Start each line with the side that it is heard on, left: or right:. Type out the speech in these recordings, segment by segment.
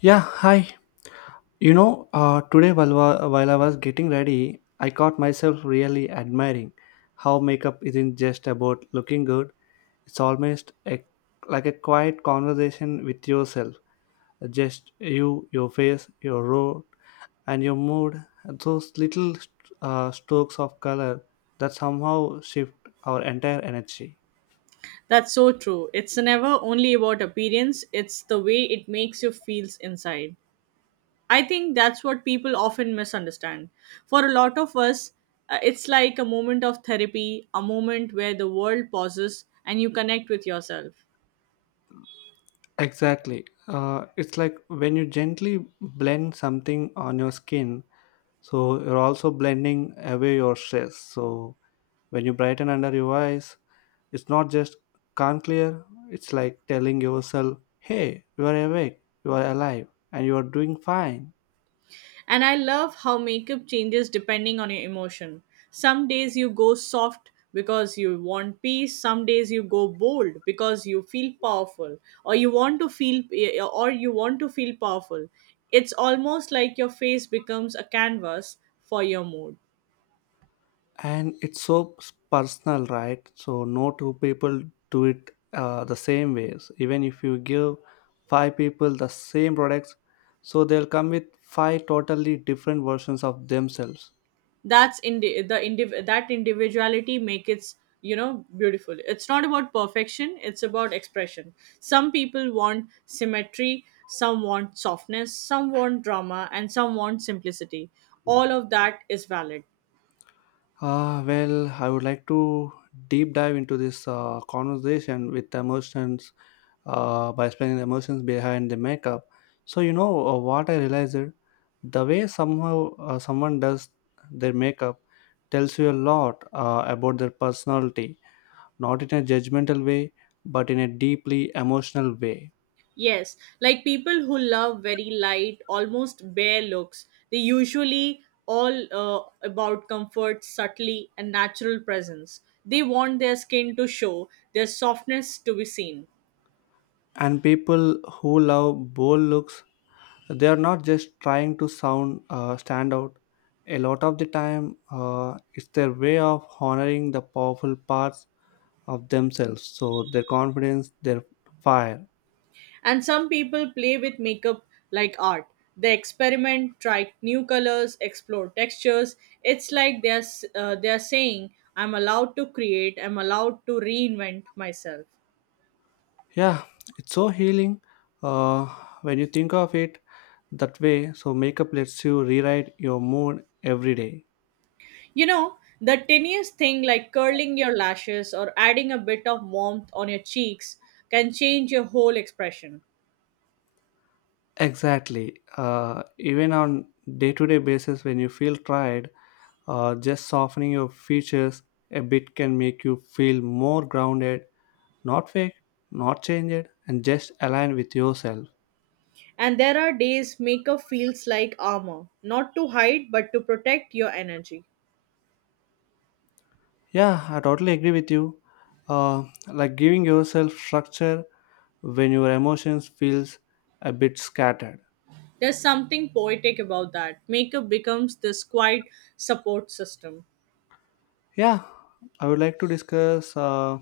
left: Yeah, hi. You know, today while I was getting ready, I caught myself really admiring how makeup isn't just about looking good. It's almost a, like a quiet conversation with yourself. Just you, your face, your road, and your mood. Those little strokes of color that somehow shift our entire energy.
right: That's so true. It's never only about appearance, it's the way it makes you feel inside. I think that's what people often misunderstand. For a lot of us, it's like a moment of therapy, a moment where the world pauses and you connect with yourself.
left: Exactly. It's like when you gently blend something on your skin, so you're also blending away your stress. So when you brighten under your eyes, it's not just can't clear, it's like telling yourself, hey, you are awake, you are alive, and you are doing fine.
right: And I love how makeup changes depending on your emotion. Some days you go soft because you want peace, some days you go bold because you feel powerful or you want to feel or you want to feel powerful. It's almost like your face becomes a canvas for your mood.
left: And it's so personal, right? So no two people do it the same ways. Even if you give five people the same products, so they'll come with five totally different versions of themselves.
right: That individuality make it's beautiful. It's not about perfection, it's about expression. Some people want symmetry, some want softness, some want drama, and some want simplicity. All of that is valid.
left: Well, I would like to deep dive into this conversation with emotions by explaining the emotions behind the makeup. So you know, what I realized it? The way somehow someone does their makeup tells you a lot about their personality, not in a judgmental way, but in a deeply emotional way.
right: Yes, like people who love very light almost bare looks, they usually all about comfort, subtlety, and natural presence. They want their skin to show, their softness to be seen.
left: And people who love bold looks, they are not just trying to sound stand out. A lot of the time, it's their way of honoring the powerful parts of themselves, so their confidence, their fire.
right: And some people play with makeup like art. They experiment, try new colors, explore textures. It's like they're saying, I'm allowed to create, I'm allowed to reinvent myself.
left: Yeah, it's so healing, uh, when you think of it that way, so makeup lets you rewrite your mood every day.
right: You know, the tiniest thing like curling your lashes or adding a bit of warmth on your cheeks can change your whole expression.
left: Exactly. Even on day-to-day basis, when you feel tired, just softening your features a bit can make you feel more grounded, not fake, not changed, and just aligned with yourself.
right: And there are days makeup feels like armor, not to hide but to protect your energy.
left: Yeah, I totally agree with you. Like giving yourself structure when your emotions feels a bit scattered.
right: There's something poetic about that. Makeup becomes this quiet support system.
left: Yeah, I would like to discuss uh,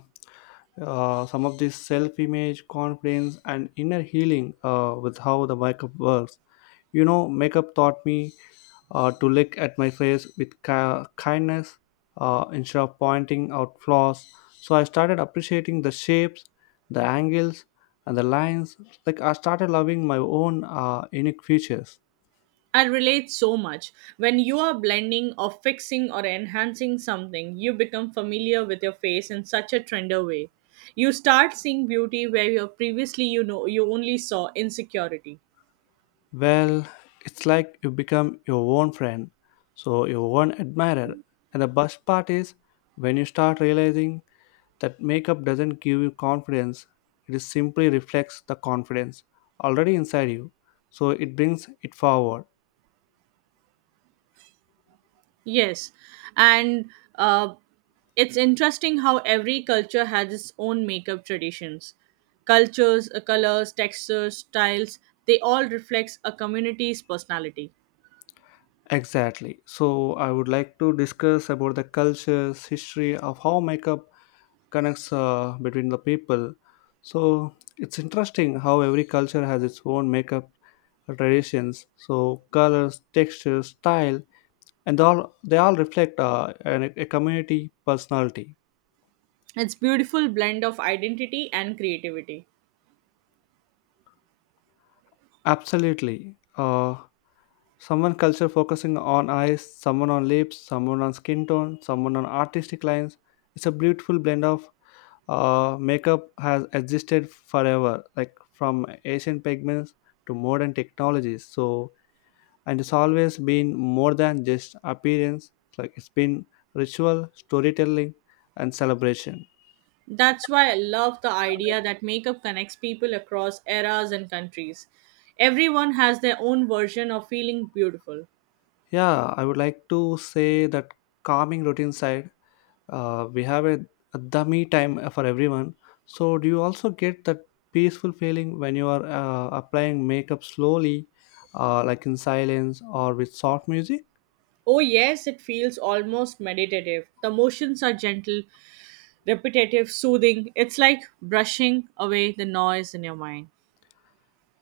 left: uh, some of this self image, confidence, and inner healing with how the makeup works. You know, makeup taught me to look at my face with kindness instead of pointing out flaws. So I started appreciating the shapes, the angles, and the lines. Like I started loving my own unique features.
right: I relate so much. When you are blending or fixing or enhancing something, you become familiar with your face in such a trender way. You start seeing beauty where you previously you only saw insecurity.
left: Well, it's like you become your own friend, so your own admirer. And the best part is when you start realizing that makeup doesn't give you confidence, it is simply reflects the confidence already inside you. So it brings it forward.
right: Yes, and uh, it's interesting how every culture has its own makeup traditions. Cultures, colors, textures, styles, they all reflect a community's personality.
left: Exactly. So I would like to discuss about the cultures, history of how makeup connects between the people. So it's interesting how every culture has its own makeup traditions. So colors, texture, style, and all they all reflect a community personality.
right: It's beautiful blend of identity and creativity.
left: Absolutely. Someone culture focusing on eyes, someone on lips, someone on skin tone, someone on artistic lines. It's a beautiful blend of makeup has existed forever, like from ancient pigments to modern technologies. So, and it's always been more than just appearance. It's like it's been ritual, storytelling, and celebration.
right: That's why I love the idea that makeup connects people across eras and countries. Everyone has their own version of feeling beautiful.
left: Yeah, I would like to say that calming routine side, we have a dummy time for everyone. So do you also get that peaceful feeling when you are applying makeup slowly, like in silence or with soft music?
right: Oh, yes, it feels almost meditative. The motions are gentle, repetitive, soothing. It's like brushing away the noise in your mind,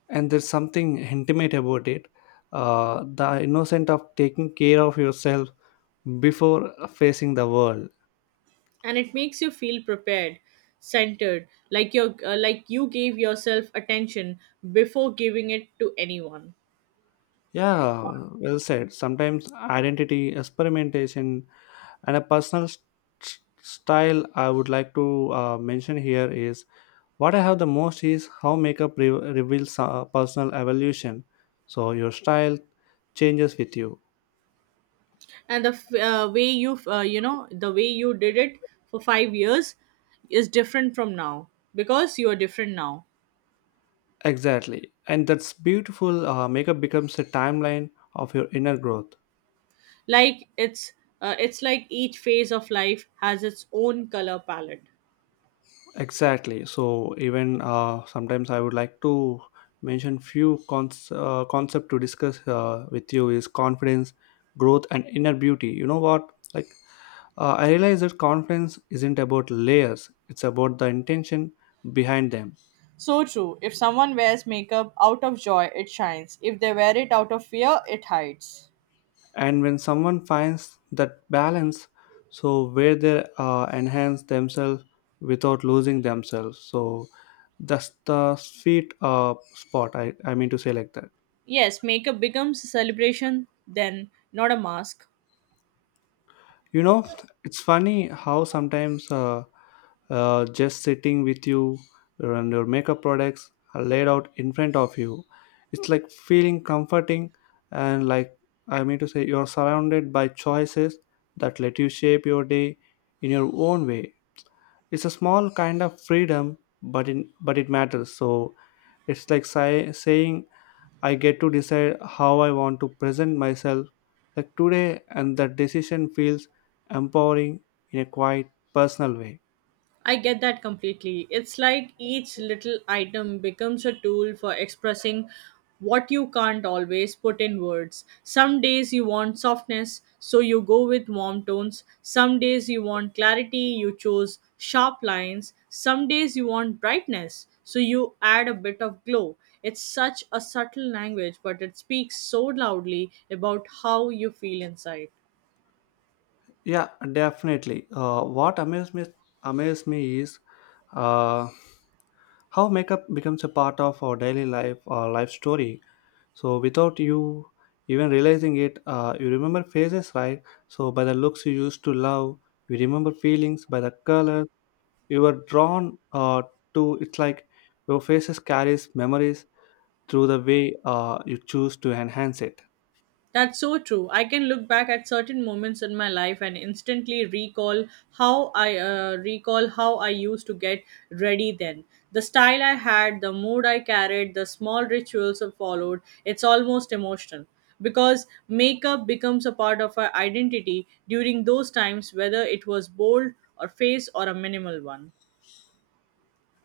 left: And there's something intimate about it, the innocent of taking care of yourself before facing the world.
right: and it makes you feel prepared, centered, like you gave yourself attention before giving it to anyone.
left: Yeah, well said. Sometimes identity experimentation and a personal style, I would like to mention here is what I have the most is how makeup reveals personal evolution. So your style changes with you.
right: And the way the way you did it for 5 years is different from now because you are different now.
left: Exactly. And that's beautiful. Makeup becomes a timeline of your inner growth.
right: Like it's like each phase of life has its own color palette.
left: Exactly. So even, sometimes I would like to mention few concept to discuss with you is confidence, growth, and inner beauty. You know what? Like I realize that confidence isn't about layers. It's about the intention behind them.
right: So true. If someone wears makeup out of joy, it shines. If they wear it out of fear, it hides.
left: And when someone finds that balance, so where they enhance themselves without losing themselves, so that's the sweet spot, I mean to say like that.
right: Yes, makeup becomes a celebration, then not a mask.
left: You know, it's funny how sometimes just sitting with you and your makeup products are laid out in front of you, it's like feeling comforting. And like, I mean to say, you're surrounded by choices that let you shape your day in your own way. It's a small kind of freedom, but in, but it matters. So it's like saying, I get to decide how I want to present myself, like today, and that decision feels empowering in a quite personal way.
right: I get that completely. It's like each little item becomes a tool for expressing what you can't always put in words. Some days you want softness, so you go with warm tones. Some days you want clarity, you chose sharp lines. Some days you want brightness, so you add a bit of glow. It's such a subtle language, but it speaks so loudly about how you feel inside.
left: Yeah, definitely. What amazed me is, uh, how makeup becomes a part of our daily life, our life story. So without you even realizing it, you remember faces, right? So by the looks you used to love, you remember feelings by the color you were drawn to. It's like your faces carries memories through the way you choose to enhance it.
right: That's so true. I can look back at certain moments in my life and instantly recall how I used to get ready then. The style I had, the mood I carried, the small rituals I followed. It's almost emotional because makeup becomes a part of our identity during those times, whether it was bold or face or a minimal one.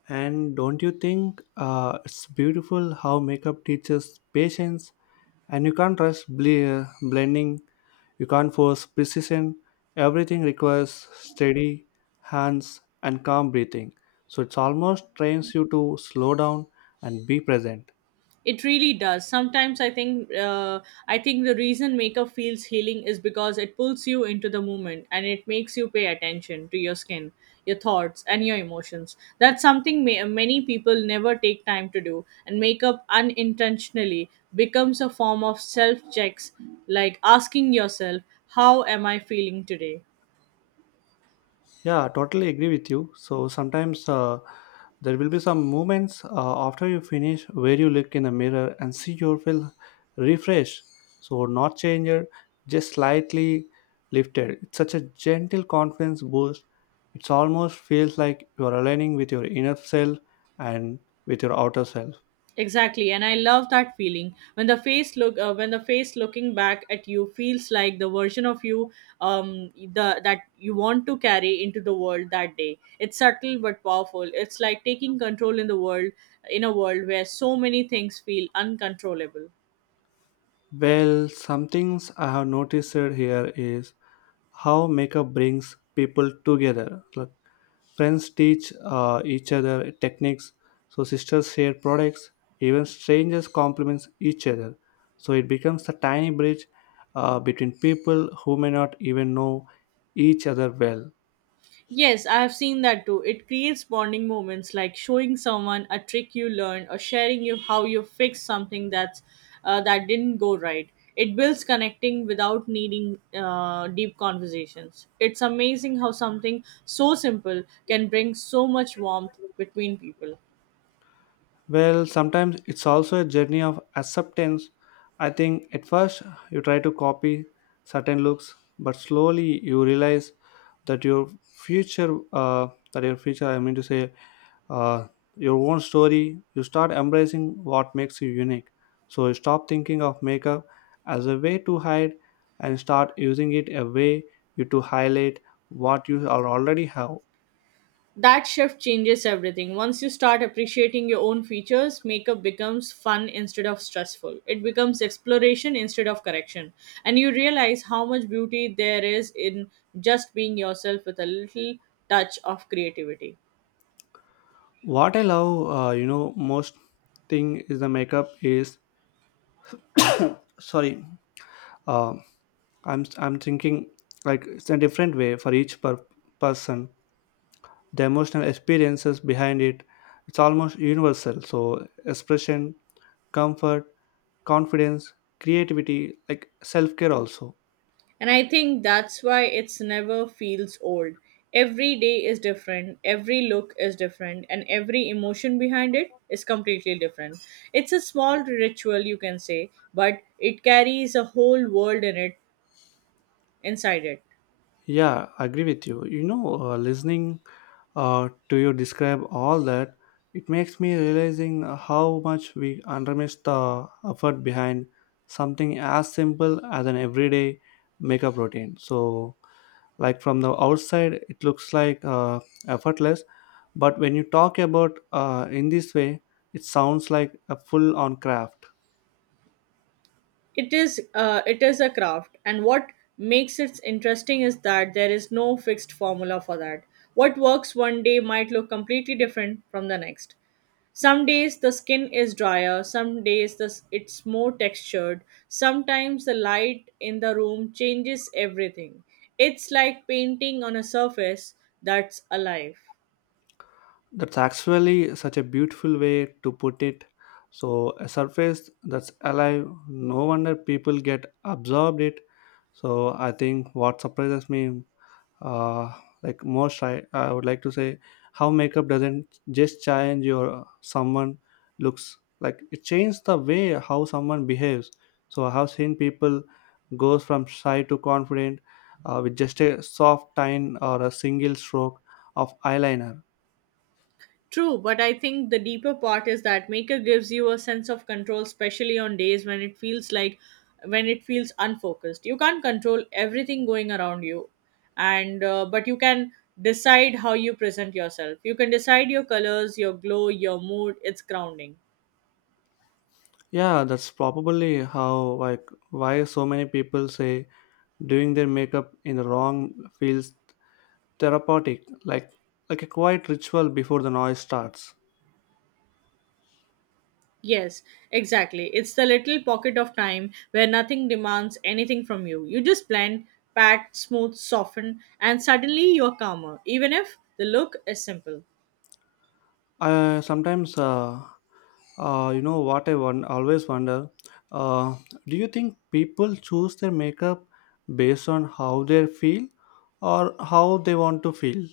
left: And don't you think it's beautiful how makeup teaches patience, and you can't rush blending. You can't force precision, everything requires steady hands and calm breathing. So it's almost trains you to slow down and be present.
right: It really does. Sometimes I think the reason makeup feels healing is because it pulls you into the moment, and it makes you pay attention to your skin, your thoughts, and your emotions. That's something many people never take time to do, and makeup unintentionally becomes a form of self checks, like asking yourself, how am I feeling today?
left: Yeah, totally agree with you. So sometimes, there will be some moments after you finish where you look in the mirror and see your feel refreshed. So not changer, just slightly lifted. It's such a gentle confidence boost. It's almost feels like you are aligning with your inner self and with your outer self.
right: Exactly, and I love that feeling when the face looking back at you feels like the version of you the that you want to carry into the world that day. It's subtle but powerful. It's like taking control in the world, in a world where so many things feel uncontrollable.
left: Well, some things I have noticed here is how makeup brings people together. Like friends teach each other techniques, so sisters share products, even strangers compliments each other. So it becomes a tiny bridge between people who may not even know each other well.
right: Yes, I have seen that too. It creates bonding moments like showing someone a trick you learned or sharing you how you fixed something that didn't go right. It builds connecting without needing deep conversations. It's amazing how something so simple can bring so much warmth between people.
left: Well, sometimes it's also a journey of acceptance. I think at first you try to copy certain looks, but slowly you realize that your future, uh, future, I mean to say, uh, your own story, you start embracing what makes you unique. So stop thinking of makeup as a way to hide and start using it a way you to highlight what you are already have.
right: That shift changes everything. Once you start appreciating your own features, makeup becomes fun instead of stressful. It becomes exploration instead of correction. And you realize how much beauty there is in just being yourself with a little touch of creativity.
left: What I love, you know, most thing is the makeup is sorry. Uh, I'm thinking like it's a different way for each person. The emotional experiences behind it, it's almost universal. So expression, comfort confidence, creativity, like self care also.
right: And I think that's why it's never feels old. Every day is different, every look is different, and every emotion behind it is completely different. It's a small ritual, you can say, but it carries a whole world in it inside it.
left: Yeah, I agree with you. You know, listening to you describe all that, it makes me realizing how much we underestimate the effort behind something as simple as an everyday makeup routine. So, like from the outside, it looks like effortless, but when you talk about in this way, it sounds like a full-on craft.
right: It is a craft, and what makes it interesting is that there is no fixed formula for that. What works one day might look completely different from the next. Some days the skin is drier, some days it's more textured. Sometimes the light in the room changes everything. It's like painting on a surface that's alive.
left: That's actually such a beautiful way to put it. So, a surface that's alive, no wonder people get absorbed it. So, I think what surprises me, uh, like most, I would like to say how makeup doesn't just change your someone looks, like it changes the way how someone behaves. So, I have seen people goes from shy to confident with just a soft tine or a single stroke of eyeliner.
right: True, but I think the deeper part is that Maker gives you a sense of control, especially on days when it feels unfocused. You can't control everything going around you, and but you can decide how you present yourself. You can decide your colors, your glow, your mood. It's grounding.
left: Yeah, that's probably how like why so many people say doing their makeup in the wrong feels therapeutic, like a quiet ritual before the noise starts.
right: Yes, exactly. It's the little pocket of time where nothing demands anything from you. You just blend, pat, smooth, soften, and suddenly you're calmer, even if the look is simple.
left: I sometimes, you know what I always wonder, uh do you think people choose their makeup based on how they feel or how they want to feel?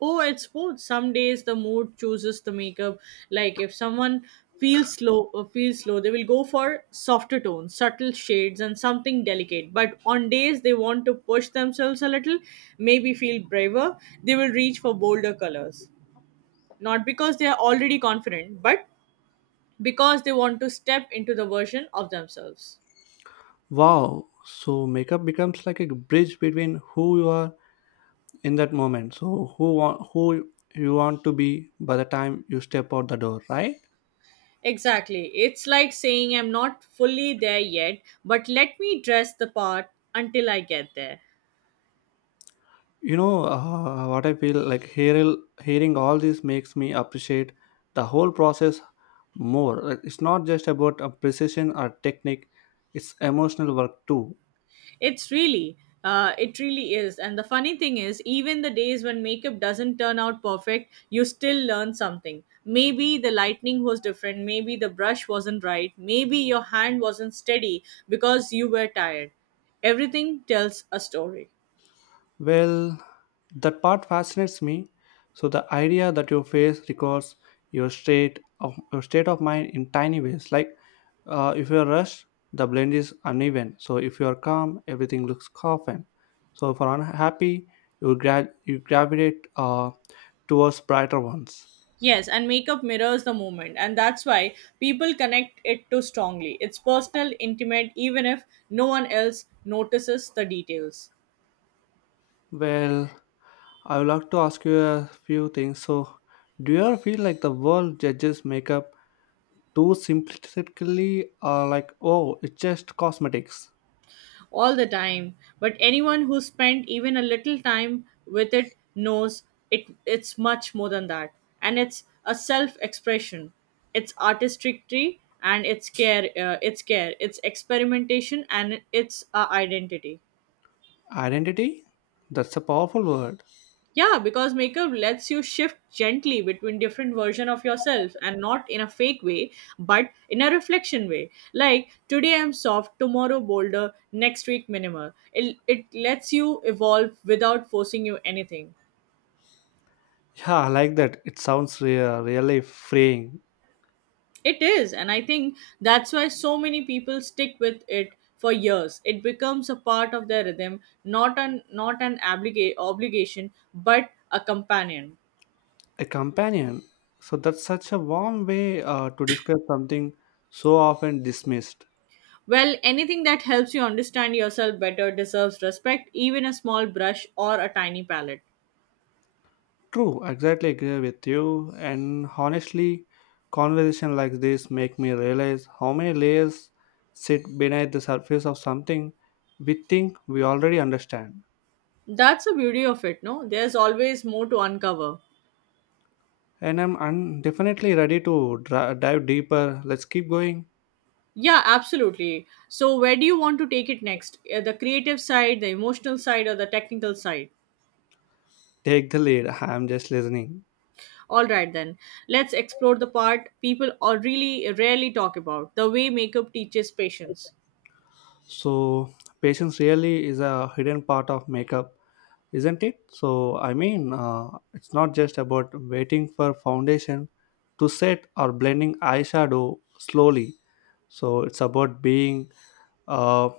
right: Oh, it's both. Some days the mood chooses the makeup. Like if someone feels slow, they will go for softer tones, subtle shades, and something delicate. But on days they want to push themselves a little, maybe feel braver, they will reach for bolder colors. Not because they are already confident, but because they want to step into the version of themselves.
left: Wow, so makeup becomes like a bridge between who you are in that moment, so who want who you want to be by the time you step out the door, right?
right: Exactly. It's like saying, I'm not fully there yet, but let me dress the part until I get there.
left: You know, what I feel like hearing all this makes me appreciate the whole process more. Like, it's not just about a precision or technique, it's emotional work too.
right: It's really, it really is. And the funny thing is, even the days when makeup doesn't turn out perfect, you still learn something. Maybe the lightning was different, maybe the brush wasn't right, maybe your hand wasn't steady because you were tired. Everything tells a story.
left: Well, that part fascinates me. So the idea that your face records your state of mind in tiny ways. Like if you're rushed, the blend is uneven. So if you're calm, everything looks coffin. So if you're unhappy, you gravitate towards brighter ones.
right: Yes, and makeup mirrors the moment, and that's why people connect it too strongly. It's personal, intimate, even if no one else notices the details.
left: Well, I would like to ask you a few things. So, do you ever feel like the world judges makeup too simplistically, or like, oh, it's just cosmetics?
right: All the time, but anyone who spent even a little time with it knows it's much more than that. And it's a self expression, it's artistry, and it's care, it's experimentation, and it's a identity.
left: Identity? That's a powerful word.
right: Yeah, because makeup lets you shift gently between different version of yourself, and not in a fake way, but in a reflection way. Like today I'm soft, tomorrow bolder, next week minimal. It lets you evolve without forcing you anything.
left: Yeah, I like that. It sounds really freeing.
right: It is, and I think that's why so many people stick with it for years. It becomes a part of their rhythm, not an obligation, but a companion.
left: A companion. So that's such a warm way to describe something so often dismissed.
right: Well, anything that helps you understand yourself better deserves respect, even a small brush or a tiny palette.
left: True, exactly agree with you. And honestly, conversation like this make me realize how many layers sit beneath the surface of something we think we already understand.
right: That's the beauty of it, no? There's always more to uncover.
left: And I'm definitely ready to dive deeper. Let's keep going.
right: Yeah, absolutely. So, where do you want to take it next? The creative side, the emotional side, or the technical side?
left: Take the lead. I'm just listening.
right: All right, then. Let's explore the part people are really rarely talk about, the way makeup teaches patience.
left: So, patience really is a hidden part of makeup, isn't it? So, I mean, it's not just about waiting for foundation to set or blending eyeshadow slowly. So, it's about being uh,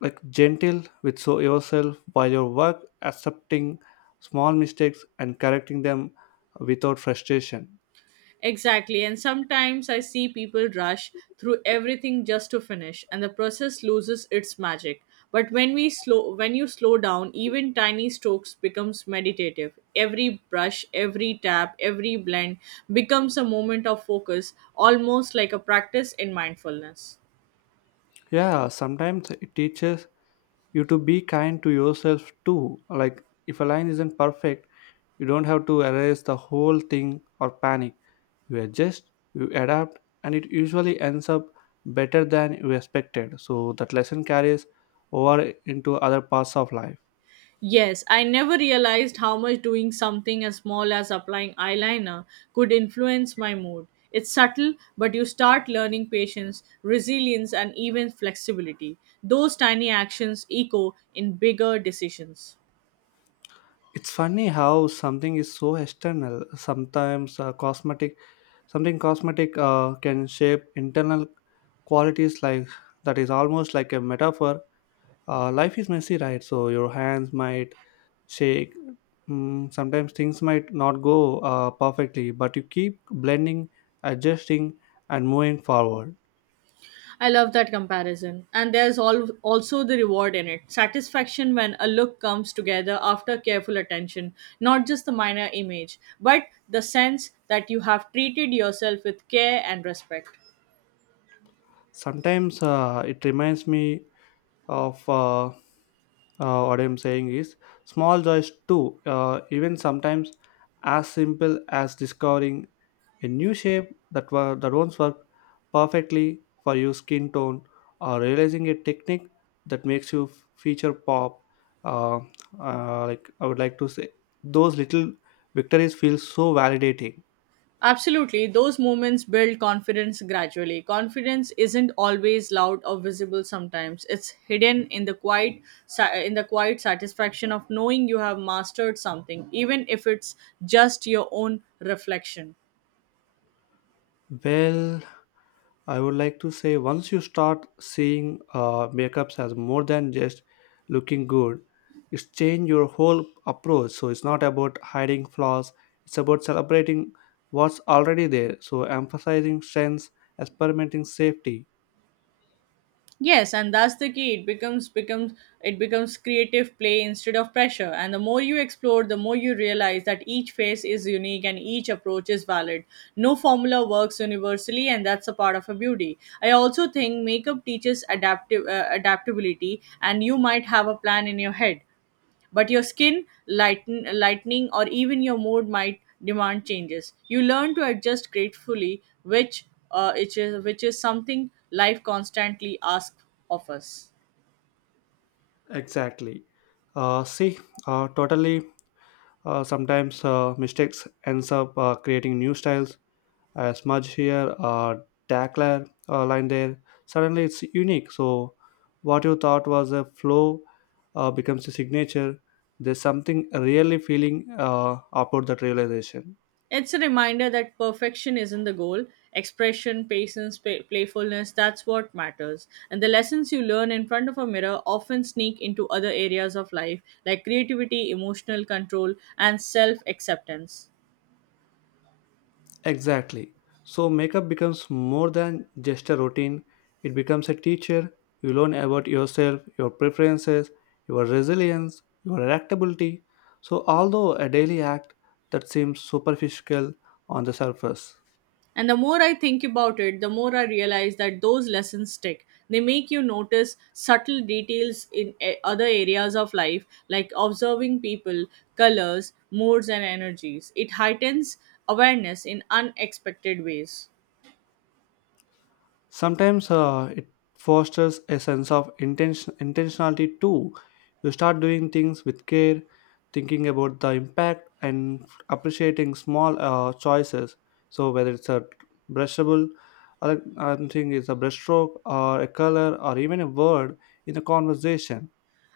left: like gentle with so yourself while your work, accepting small mistakes and correcting them without frustration.
right: Exactly, and sometimes I see people rush through everything just to finish, and the process loses its magic. But when you slow down, even tiny strokes becomes meditative. Every brush, every tap, every blend becomes a moment of focus, almost like a practice in mindfulness.
left: Yeah, sometimes it teaches you to be kind to yourself too, like if a line isn't perfect you don't have to erase the whole thing or panic. You adjust, you adapt, and it usually ends up better than you expected, so that lesson carries over into other parts of life.
right: Yes, I never realized how much doing something as small as applying eyeliner could influence my mood. It's subtle, but you start learning patience, resilience, and even flexibility. Those tiny actions echo in bigger decisions.
left: It's funny how something is so external, sometimes cosmetic can shape internal qualities like that is almost like a metaphor. Life is messy, right? So your hands might shake. Mm, sometimes things might not go perfectly, but you keep blending, adjusting, and moving forward.
right: I love that comparison. And there's also the reward in it, satisfaction when a look comes together after careful attention, not just the minor image, but the sense that you have treated yourself with care and respect.
left: Sometimes, it reminds me of what I'm saying is small joys too, even sometimes as simple as discovering a new shape that, that won't work perfectly for your skin tone, or realizing a technique that makes you feature pop, uh, like I would like to say those little victories feel so validating.
right: Absolutely, those moments build confidence gradually. Confidence isn't always loud or visible sometimes. It's hidden in the in the quiet satisfaction of knowing you have mastered something, even if it's just your own reflection.
left: Well, I would like to say once you start seeing makeups as more than just looking good, it's changed your whole approach. So it's not about hiding flaws, it's about celebrating what's already there. So emphasizing strengths, experimenting safety.
right: Yes, and that's the key. It becomes creative play instead of pressure. And the more you explore, the more you realize that each phase is unique and each approach is valid. No formula works universally, and that's a part of a beauty. I also think makeup teaches adaptive adaptability, and you might have a plan in your head, but your skin lightening or even your mood might demand changes. You learn to adjust gratefully, which is something life constantly asks of us.
left: Exactly. See, totally. Sometimes mistakes ends up creating new styles, a smudge here, a tackler line there. Suddenly it's unique. So what you thought was a flow becomes a signature. There's something really feeling about that realization.
right: It's a reminder that perfection isn't the goal, expression, patience, playfulness, that's what matters. And the lessons you learn in front of a mirror often sneak into other areas of life, like creativity, emotional control, and self acceptance.
left: Exactly. So makeup becomes more than just a routine. It becomes a teacher. You learn about yourself, your preferences, your resilience, your adaptability. So although a daily act that seems superficial on the surface,
right: And the more I think about it, the more I realize that those lessons stick. They make you notice subtle details in other areas of life, like observing people, colors, moods, and energies. It heightens awareness in unexpected ways.
left: sometimes it fosters a sense of intention intentionality too. You start doing things with care, thinking about the impact and appreciating small choices, so whether it's a brushable, I'm thinking it's a brushstroke or a color or even a word in a conversation.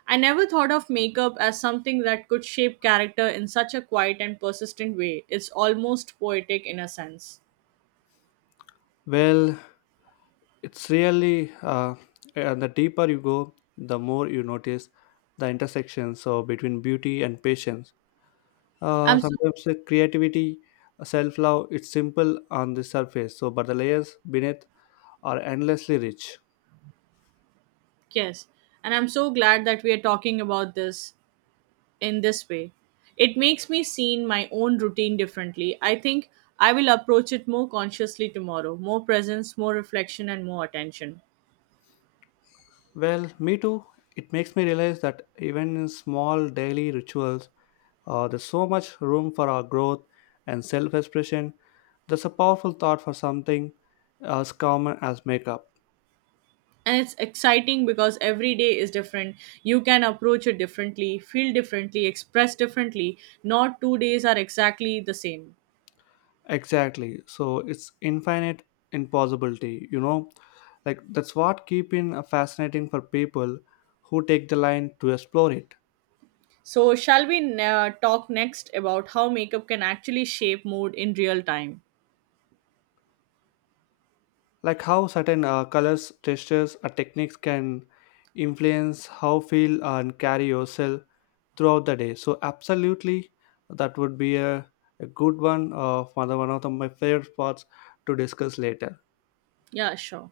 right: I never thought of makeup as something that could shape character in such a quiet and persistent way. It's almost poetic in a sense.
left: Well, it's really, and the deeper you go, the more you notice the intersection so between beauty and patience,
right: I'm so
left: sometimes the creativity, self-love. It's simple on the surface, so but the layers beneath are endlessly rich.
right: yes, and I'm so glad that we are talking about this in this way. It makes me see my own routine differently. I think I will approach it more consciously tomorrow, more presence, more reflection, and more attention.
left: Well, me too. It makes me realize that even in small daily rituals, there's so much room for our growth and self-expression. That's a powerful thought for something as common as makeup.
right: And it's exciting because every day is different. You can approach it differently, feel differently, express differently. Not 2 days are exactly the same.
left: Exactly, so it's infinite in possibility, you know, like that's what keeping fascinating for people who take the line to explore it.
right: So, shall we talk next about how makeup can actually shape mood in real time?
left: Like how certain colors, textures, or techniques can influence how feel and carry yourself throughout the day. So absolutely, that would be a good one, one of the- my favorite parts to discuss later.
right: Yeah, sure.